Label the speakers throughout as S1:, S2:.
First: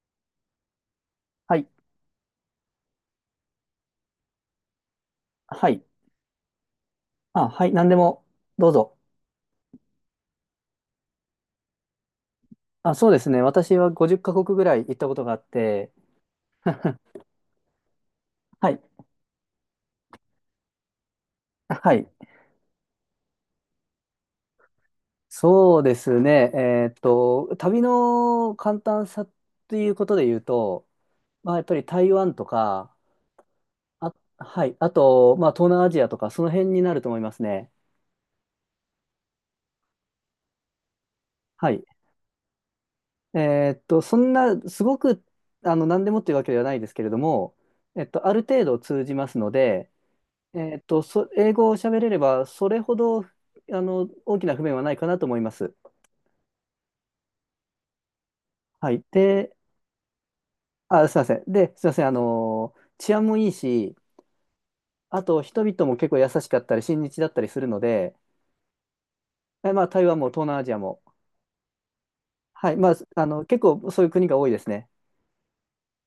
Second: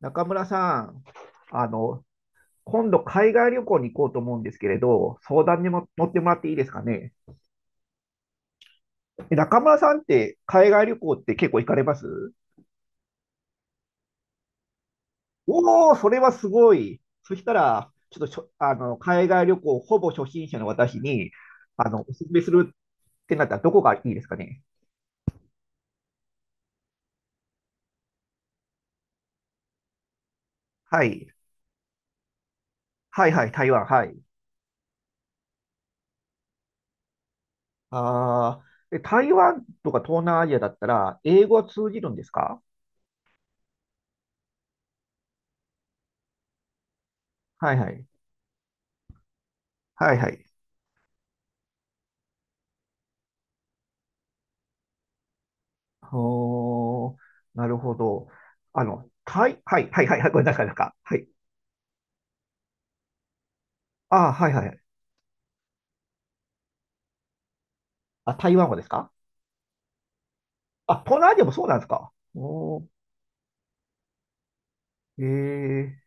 S1: 中村さん、
S2: は
S1: あ
S2: い。
S1: の、今度海外旅行に行こうと思うんですけれど、相談に
S2: はい。
S1: も乗ってもらっていいですかね。
S2: あ、はい。何でも、どうぞ。
S1: 中村さんって海外旅行って結構行かれます？
S2: あ、そうですね。私は50カ国ぐらい行ったことがあっ
S1: おお
S2: て、
S1: ー、それはすごい。そしたら、ちょっとしょ、
S2: は
S1: あ
S2: い。
S1: の、海外旅行ほぼ初心者の私に、
S2: はい。
S1: おすすめするってなったらどこがいいですかね。
S2: そうですね。旅の簡単さということで言うと、
S1: はい。
S2: やっぱり台湾とか、
S1: はいはい、台湾、は
S2: あ、
S1: い。
S2: はい。あと、東南アジアとか、その辺になると思いますね。
S1: ああ、で台湾とか東南アジアだったら、英語は
S2: はい。
S1: 通じるんですか？
S2: そんな、すごく、何でもっていうわけではないですけれども、
S1: はいはい。
S2: ある程度通じますので、
S1: はいはい。
S2: 英語を喋れれば、それほど、大きな不便はないかなと思います。
S1: おー、なるほど。
S2: はい。で、
S1: はい、はい、はい、はい、これなかなか。
S2: あ、す
S1: は
S2: いま
S1: い。
S2: せん。で、すいません。治安もいいし、
S1: あー、はい、はい。
S2: あと、人々も結構優しかったり、親日だったりするので、
S1: あ、台湾語ですか？
S2: え、まあ、台湾も東南アジア
S1: あ、
S2: も、
S1: 東南アジアもそうなんですか？
S2: はい。
S1: おー、
S2: 結構そういう国が多いですね。
S1: えー、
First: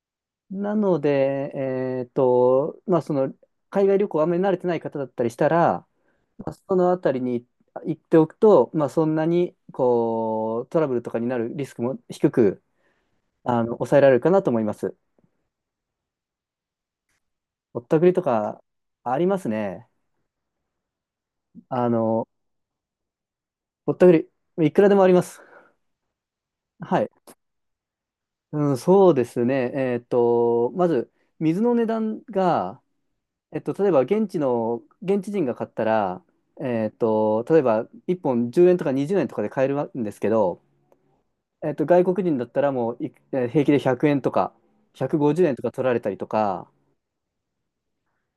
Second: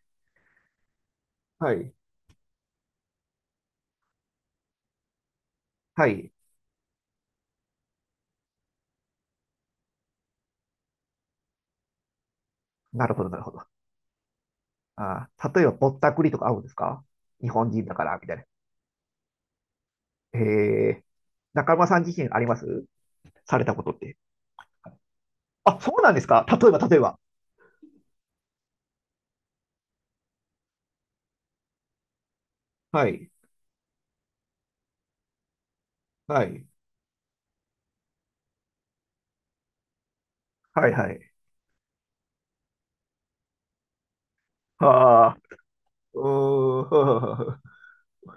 S2: なので、
S1: はい、
S2: 海外旅行あんまり慣れてない方だったりしたら、
S1: はい。
S2: そのあたりに行っておくと、そんなに、こう、トラブルとかになるリスクも低く、
S1: なるほど、なるほど。
S2: 抑えられるかなと思います。
S1: あー、例えばぼったくりとか合うんですか？日本
S2: ぼ
S1: 人
S2: っ
S1: だ
S2: た
S1: か
S2: くり
S1: ら、
S2: と
S1: みたいな。
S2: かありますね。
S1: えー、中村
S2: あ
S1: さん自
S2: の、
S1: 身あります？されたこと
S2: ぼっ
S1: っ
S2: たく
S1: て。
S2: り、いくらでもあります。
S1: あ、そうなんですか？例えば、例え
S2: はい。
S1: ば。
S2: うん、そうですね。まず、水の値段が、
S1: はい、
S2: 例えば現地人が買ったら、
S1: はい、
S2: 例えば1本10円とか20円とかで買えるんですけど、
S1: はい、はい。
S2: 外国人だったらもうい、えー平気で100円とか、
S1: あ
S2: 150円とか取られたり
S1: ー、
S2: とか、
S1: うーん、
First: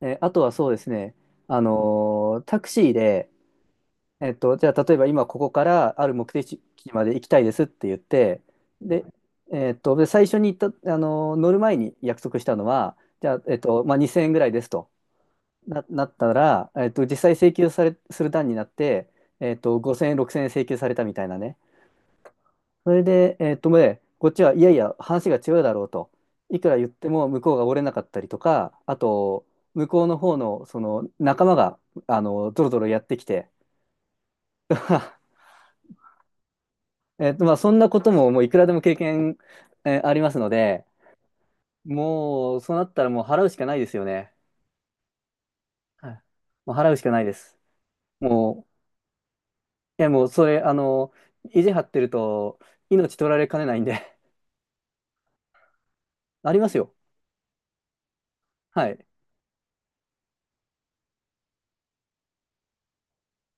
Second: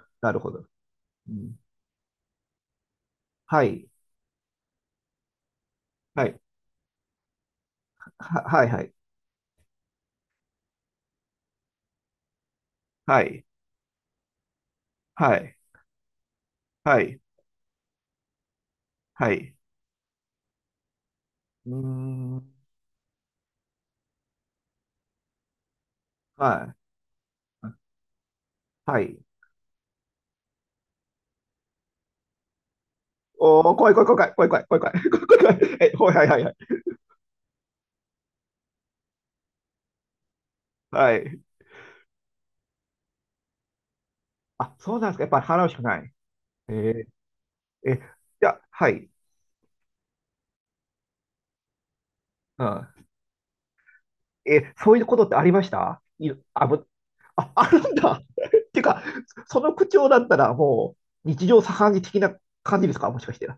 S2: あ
S1: なる
S2: と
S1: ほ
S2: は
S1: ど。
S2: そうですね、
S1: うん、
S2: タクシーで、
S1: はい、
S2: じゃあ、例えば今ここからある
S1: は
S2: 目
S1: い、
S2: 的地まで行きたいですって言って、
S1: はい、はい。
S2: で、で最初に行った、乗る前に約束したのは、
S1: は
S2: じゃあ、
S1: い、
S2: 2000円ぐらいですと
S1: はい、
S2: なったら、
S1: は
S2: 実
S1: い、
S2: 際請求され、する段になって、
S1: はい、
S2: 5000円、6000円請求されたみたいなね。
S1: うーん。
S2: それで、ね、こっちはいやいや、話が違うだろうと。い
S1: は
S2: くら言っ
S1: い、
S2: ても向こうが折れなかったりとか、あ
S1: はい。
S2: と、向こうの方の、その仲間が、ドロドロやってきて。
S1: おー、怖い、怖い、怖い、怖い、怖い、怖い、怖い、怖 い、怖い、怖い、はい、はい、はい、はい。
S2: そんなことも、もういくらでも経験、ありますので、
S1: はい、
S2: もう、そうなったらもう払うしかないですよね。
S1: あ、そうなんですか。やっぱり払うしかな
S2: は
S1: い。
S2: い。もう払うし
S1: え
S2: かないです。
S1: ー、え、じゃあ、
S2: も
S1: はい、
S2: う、いや、もう、それ、意地張ってると、
S1: うん。
S2: 命取られかねないんで。
S1: そういうことってありました？い、
S2: あり
S1: あ、
S2: ます
S1: ぶ、
S2: よ。
S1: あ、あるんだ。っていう
S2: は
S1: か、
S2: い。
S1: その口調だったら、もう、日常茶飯事的な感じですか？もしかして。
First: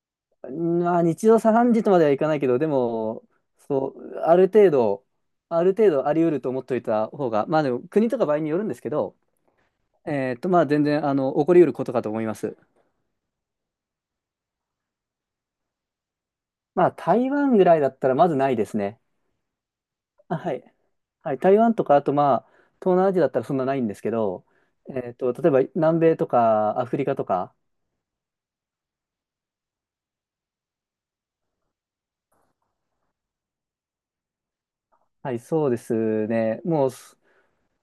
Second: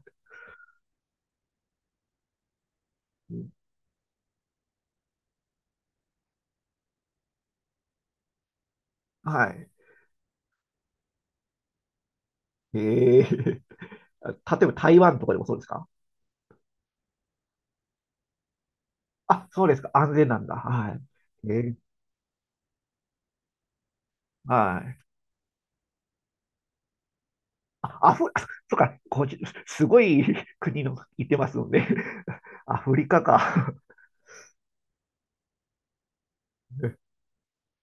S2: 日常茶飯事とまではいかないけど、でも、
S1: うん、
S2: そう、ある程度、ある程度あり得ると思っておいた方が、まあ、でも、国とか場合によるんですけど、
S1: はい。
S2: 全然、起こり得ることかと思います。
S1: えー、例えば台湾とかでもそうですか？
S2: 台湾ぐらいだったら、まずないですね。
S1: あ、そうですか。安全
S2: あ、
S1: なん
S2: は
S1: だ。
S2: い。
S1: はい。
S2: はい、台湾
S1: え
S2: とか、あとまあ、東南アジアだったらそんなないんですけど、
S1: はい。
S2: 例えば南米とかアフリカとか、
S1: あ、あそっか、すごい 国の言ってますので アフリカか
S2: はい、そうですね。もう、す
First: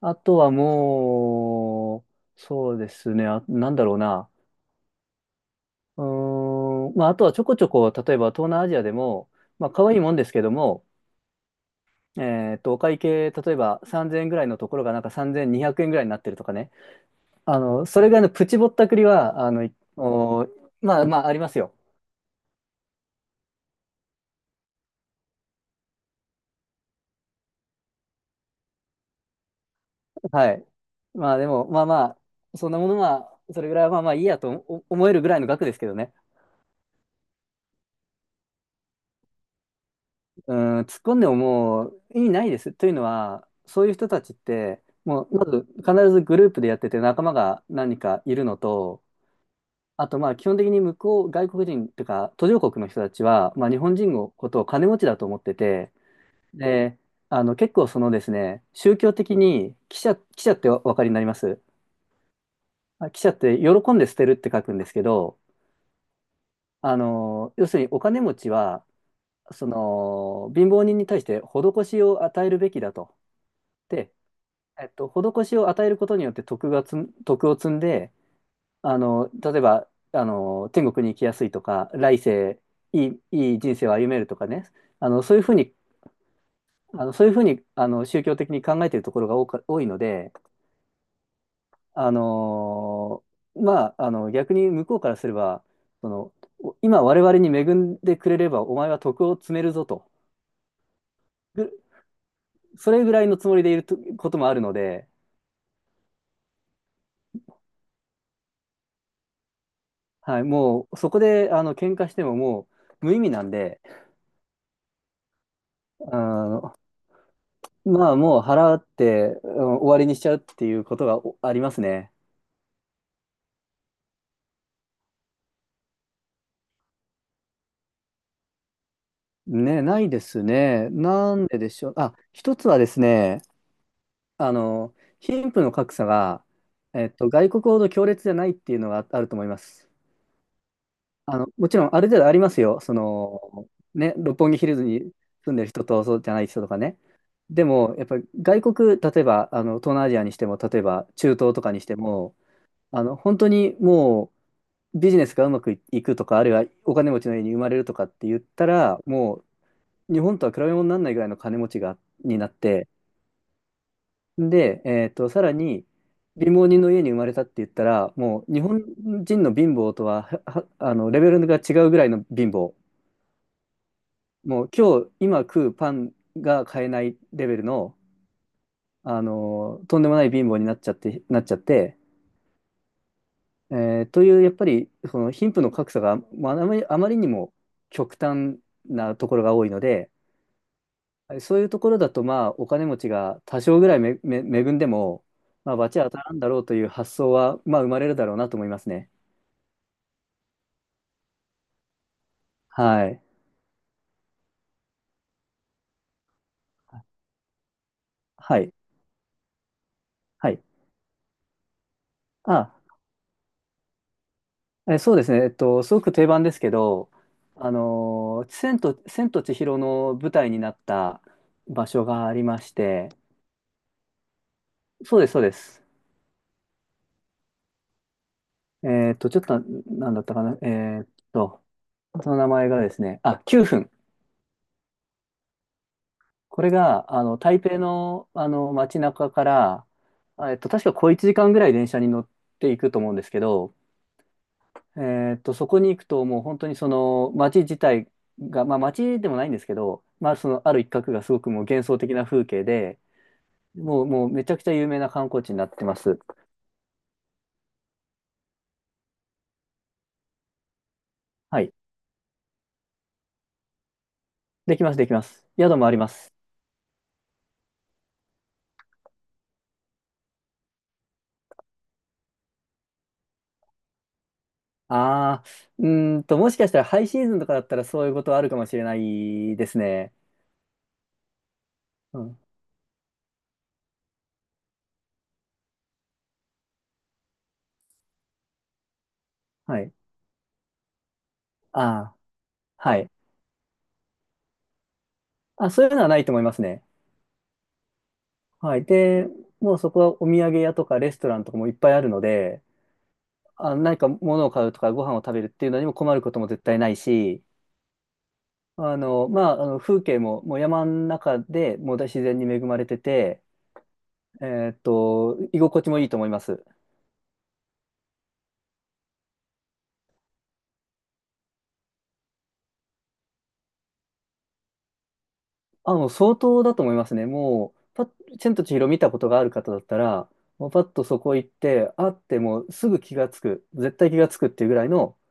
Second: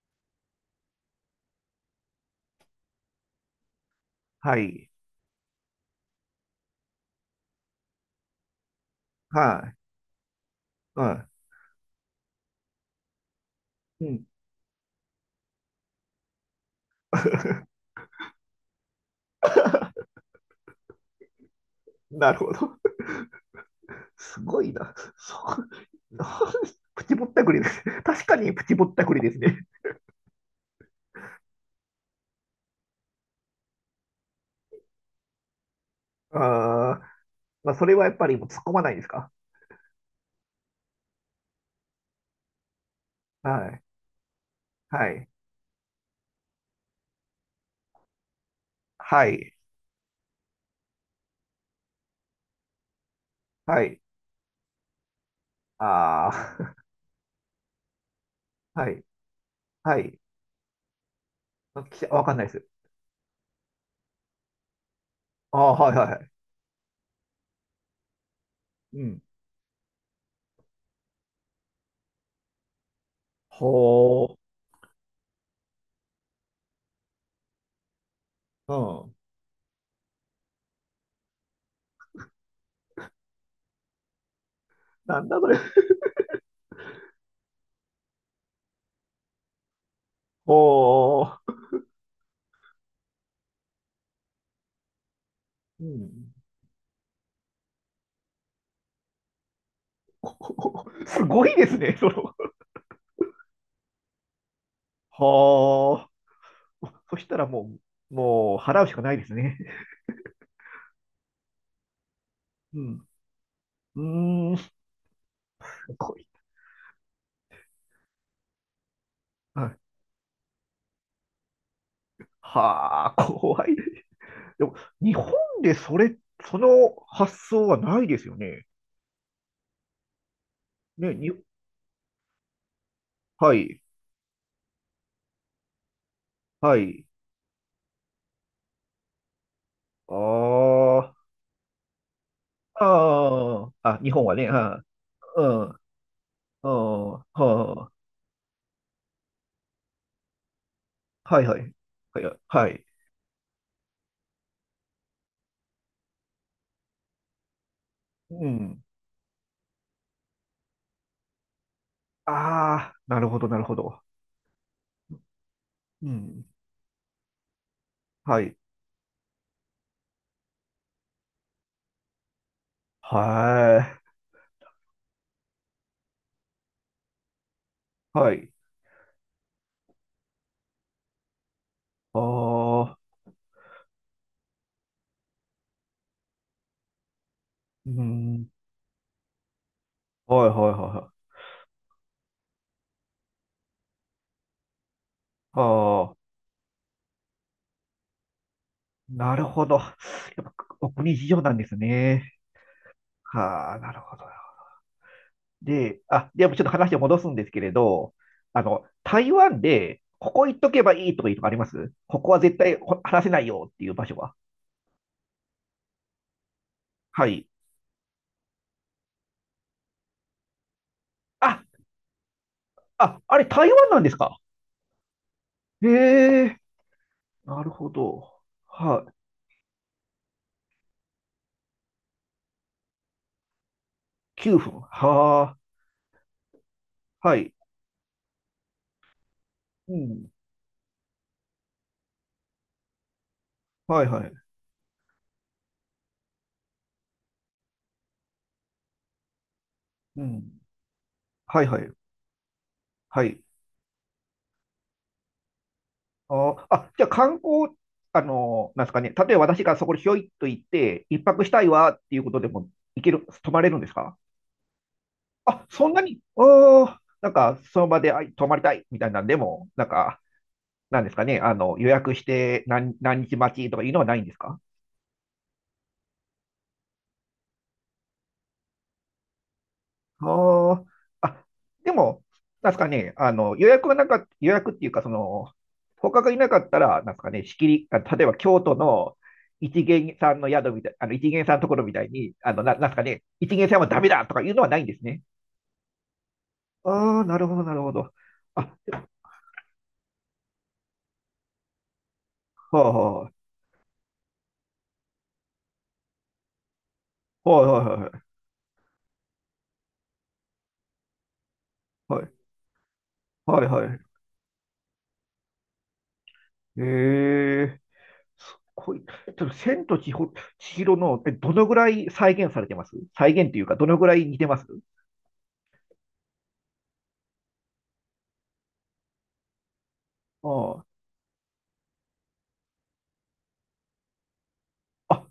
S2: あとはもう、そうですね。あ、なんだろうな。
S1: はい。
S2: あとはちょこちょこ、例えば東南アジアでも、
S1: はい。
S2: 可愛いもんですけども、
S1: は
S2: お会計、例えば
S1: い。う
S2: 3000
S1: ん。
S2: 円ぐらいのところがなんか3200円ぐらいになってるとかね。それぐらいのプチぼったくりは、まあまあ、ありますよ。
S1: なるほど。すごいな。そう。プチぼったくりです。確かにプチぼったくりですね。
S2: はい。まあでも、まあまあ、そんなものは、それぐらいはまあまあいいやと思えるぐらいの額ですけどね。
S1: あー、まあ、それはやっぱりもう突っ込まないですか？
S2: うん、突っ込んでももう意味ないです。というのは、
S1: はい。
S2: そういう人たちって、
S1: は
S2: も
S1: い。
S2: うまず必ずグループでやってて仲間が何人かいるのと、
S1: はい。
S2: あと基本的に向こう、外国人というか途上国の人たちは、日
S1: は
S2: 本
S1: い。
S2: 人のことを金持ちだと思ってて、
S1: ああ、
S2: で、結構そのですね、
S1: は
S2: 宗
S1: い。
S2: 教的に、
S1: は
S2: 記者、
S1: い。
S2: 記者ってお分かりになります？
S1: あ、きわかんないです。
S2: 記者って喜んで捨てるって書くんですけど、
S1: ああ、はいはいはい。
S2: 要するにお金持ちは、
S1: うん。
S2: その、貧乏人に対して施しを与えるべきだと。
S1: ほ
S2: で、施しを与えることによって徳を積んで、
S1: う。うん。
S2: 例えば、天国に行きやすいとか、来世、いい人生を歩めるとかね、
S1: なん
S2: そう
S1: だ
S2: いう
S1: そ
S2: ふう
S1: れ。
S2: に、宗教的に考えているところが多いので、
S1: おー。
S2: あの、逆に向こうからすれば、
S1: う
S2: そ
S1: ん。
S2: の、今我々に恵んでくれればお前は徳を積めるぞと。
S1: すごい
S2: ぐ
S1: ですね、その。
S2: それぐらいのつもりでいるとこともあるので、
S1: はあ。そしたらもう、もう払うしかないですね。
S2: はい、もうそこで喧嘩してもも
S1: う
S2: う
S1: ん。
S2: 無意味なんで、
S1: うーん。
S2: あ
S1: こい
S2: のもう払って、う
S1: は
S2: ん
S1: い。
S2: 終わりにしちゃうっていうことがありますね。
S1: はあ、怖い。でも、日本でそれ、その発想はないですよね。
S2: ね、ないですね。
S1: ね、
S2: なんででしょう。あ、一つはですね、
S1: はい、
S2: あの、貧富の格差が、
S1: はい。
S2: 外国ほど強烈じゃないっていうのがああると思います。
S1: あ
S2: もちろんある程度ありますよ。
S1: あ、
S2: その、
S1: ああ、あ、日
S2: ね、
S1: 本は
S2: 六
S1: ね、
S2: 本木ヒ
S1: あ
S2: ル
S1: あ、
S2: ズに住んでる
S1: う
S2: 人とそうじゃない人
S1: ん、う
S2: とかね。
S1: ん、は
S2: で
S1: あ、
S2: も、やっぱり外国、例えば、東南アジアにしても、例えば中
S1: はい、
S2: 東
S1: は
S2: とか
S1: い、
S2: にして
S1: は
S2: も、
S1: い、はい。
S2: 本当にもうビジネスがうまくいくとか、あるいはお金持ちの家に生まれるとかって言っ
S1: う
S2: た
S1: ん。
S2: ら、もう日本とは比べ物にならないぐらいの金持ちが、になって、
S1: ああ、なるほど、なるほど。
S2: で、さらに、
S1: うん。
S2: 貧乏人の家に生まれたって言ったら、
S1: は
S2: もう
S1: い。
S2: 日本人の貧乏とは、レベルが違うぐらいの貧乏。
S1: はい。
S2: もう今食うパンが買えないレベルの、
S1: はい。
S2: とんでもない貧乏になっちゃって、
S1: ああ、
S2: えという、やっぱり、その貧富の格差が、まあ、あまり、あまりにも
S1: う
S2: 極
S1: ん。
S2: 端なところが多いので、
S1: はいはいはいはい。
S2: そういうところだと、お金持ちが多少ぐらい恵んでも、罰は
S1: あ
S2: 当
S1: あ、
S2: たらんだろうという発想は、生まれるだろうなと思いますね。
S1: なるほど。やっぱお国事情なんですね。
S2: はい。
S1: はあ、なるほど。で、あ、でもちょっと話を戻すんですけれど、
S2: はい。
S1: 台湾で、ここ
S2: は
S1: 行っ
S2: い。
S1: とけばいいとかいうとかあります？ここは絶
S2: あ
S1: 対話せないよっていう場所は。
S2: そうですね。すごく定番ですけど、
S1: はい。
S2: 千と千尋の舞台になった
S1: あ、
S2: 場所がありまして、
S1: あ、あれ台湾なんですか？
S2: そうです、そうです。
S1: へえ、なるほど。はい、
S2: ちょっとなんだったかな。その名前がですね、あ、9分。
S1: 9分。は
S2: これが、
S1: あ、はい。
S2: 台北の、街中から、
S1: うん。
S2: 確か小1時間ぐらい電車に乗っていくと思うんですけど、
S1: はいはい。
S2: そこに行くともう本当にその街自体が、まあ街でもないんですけど、
S1: う
S2: まあそ
S1: ん。
S2: のある一角がすごくも
S1: は
S2: う
S1: いは
S2: 幻
S1: い。
S2: 想的な風景で、
S1: はい。
S2: もうめちゃくちゃ有名な観光地になってます。
S1: ああ、じゃあ観光、なんですかね。例えば私がそこにひょいっと行って、一泊した
S2: は
S1: い
S2: い。
S1: わっていうことでも行ける、泊まれるんですか？
S2: できます、できます。
S1: あ、
S2: 宿も
S1: そ
S2: あ
S1: ん
S2: り
S1: な
S2: ま
S1: に、
S2: す。
S1: おあ、なんかその場で泊まりたいみたいなんでも、なんか、なんですかね。予約して何、何日待ちとかいうのはないんですか？
S2: ああ、もしかしたらハイシーズンとかだったらそういうことはあるかもしれないですね。
S1: ああ、あ、で
S2: う
S1: も、
S2: ん。
S1: なんすかね、予約っていうか、その、他がいなかったら、なんすかね、仕切り、あ、例えば京都の
S2: は
S1: 一
S2: い。
S1: 元さんの宿みたい、一元さんのとこ
S2: あ
S1: ろみたい
S2: あ、
S1: に、なんす
S2: は
S1: か
S2: い。
S1: ね、一元さんはダメだとかいうのはないんですね。
S2: あ、そういうのはないと思いますね。
S1: ああ、なるほど、なるほど。あ、
S2: はい。で、もうそこはお土産屋とかレストランとかもいっぱいあるので、
S1: はあ、は
S2: 何か物を買うとかご飯を食べるっていうのにも困ることも絶対ないし、
S1: いはいはい
S2: あの風景も、もう山の中でもう
S1: は
S2: 自
S1: い、
S2: 然に恵まれてて、
S1: はいはいはい。
S2: え居心地もいいと思います。
S1: ええ、すごい。ちょっと、千尋の、どのぐらい再現されてます？再現っていうか、どのぐらい似てます？
S2: あ、もう相当だと思いますね。もう、パッ、千と千尋見たことがある方だったら、もうパ
S1: あ
S2: ッとそこ行って、あってもうすぐ気がつく、絶対気がつくっていうぐらいの。
S1: あ。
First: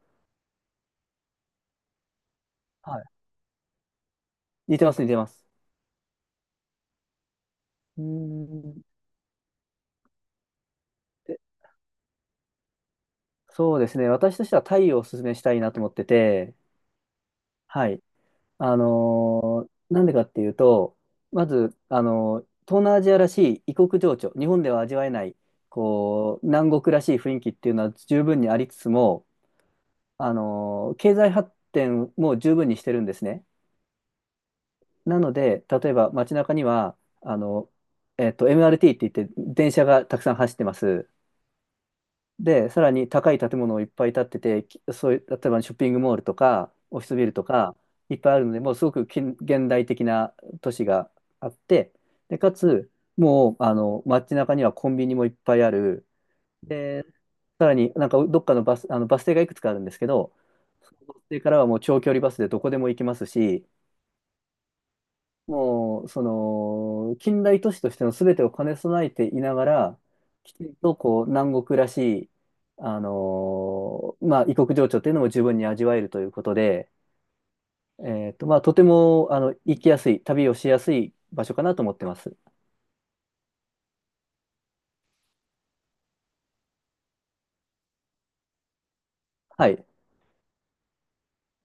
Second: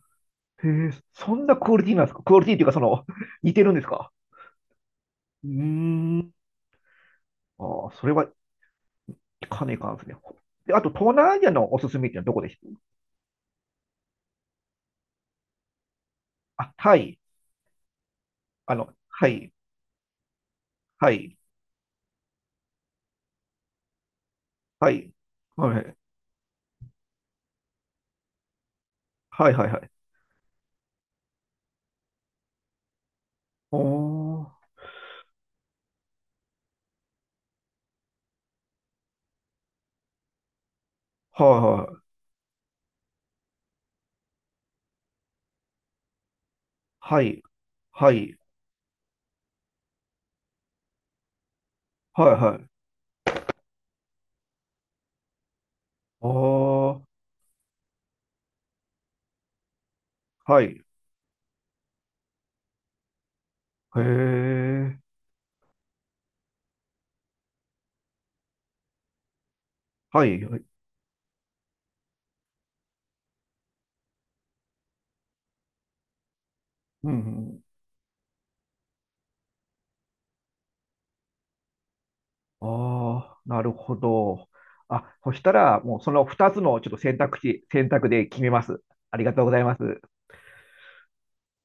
S1: へえ、そんなクオリティなんですか？クオリティっていうか、そ
S2: はい、
S1: の、似てるんですか？
S2: 似てます、似てます。
S1: うーん。ああ、
S2: うー
S1: それは
S2: ん、
S1: かねかんですね。で、あと、東南
S2: で
S1: アジアのおすすめってのはどこです？
S2: そうですね。私としてはタイをおすすめしたいなと思ってて、
S1: あ、タイ。
S2: はい。
S1: はい、
S2: なんでかっていうと、
S1: はい、
S2: まず、東南アジアらしい異国情緒、日本では
S1: は
S2: 味わえ
S1: い、
S2: ない、
S1: はい、
S2: こう、南国らしい雰囲気っていうのは十分にありつつも、
S1: はい、はい、はい。
S2: 経済発展も十分にしてるんですね。
S1: おー、
S2: なので、例えば街中には、あの、MRT って言って電車がたくさん走ってます。
S1: はい、
S2: で、さらに高い建物をいっぱい建ってて、そういう、例えばショッピングモールとか、オフィス
S1: は
S2: ビル
S1: い、
S2: とか、
S1: は
S2: いっぱい
S1: い、
S2: あるので、もうすごく近現代的な都市があって、
S1: はい、は
S2: で、
S1: い、
S2: か
S1: はい。
S2: つ、もう、街中にはコンビニもいっぱいある。
S1: おー、
S2: で、さらになんかどっかのバス停がいくつかあるんですけど、
S1: はい、
S2: そのバス停からはもう長距離バスでどこでも行きますし、
S1: へえ、
S2: もう、その、近代都市としての全てを兼ね備えていながら、
S1: はい、
S2: き
S1: はい。
S2: ちんとこう、南国らしい、異国情緒というのも十分に味わえるということで、
S1: うん、うん、
S2: とても、行きやすい、旅をしやすい場所かなと思ってます。
S1: ああ、なるほど。あ、そしたら、もうその2つのちょっと選択肢、選択で決めます。ありがとうござい
S2: は
S1: ま
S2: い。
S1: す。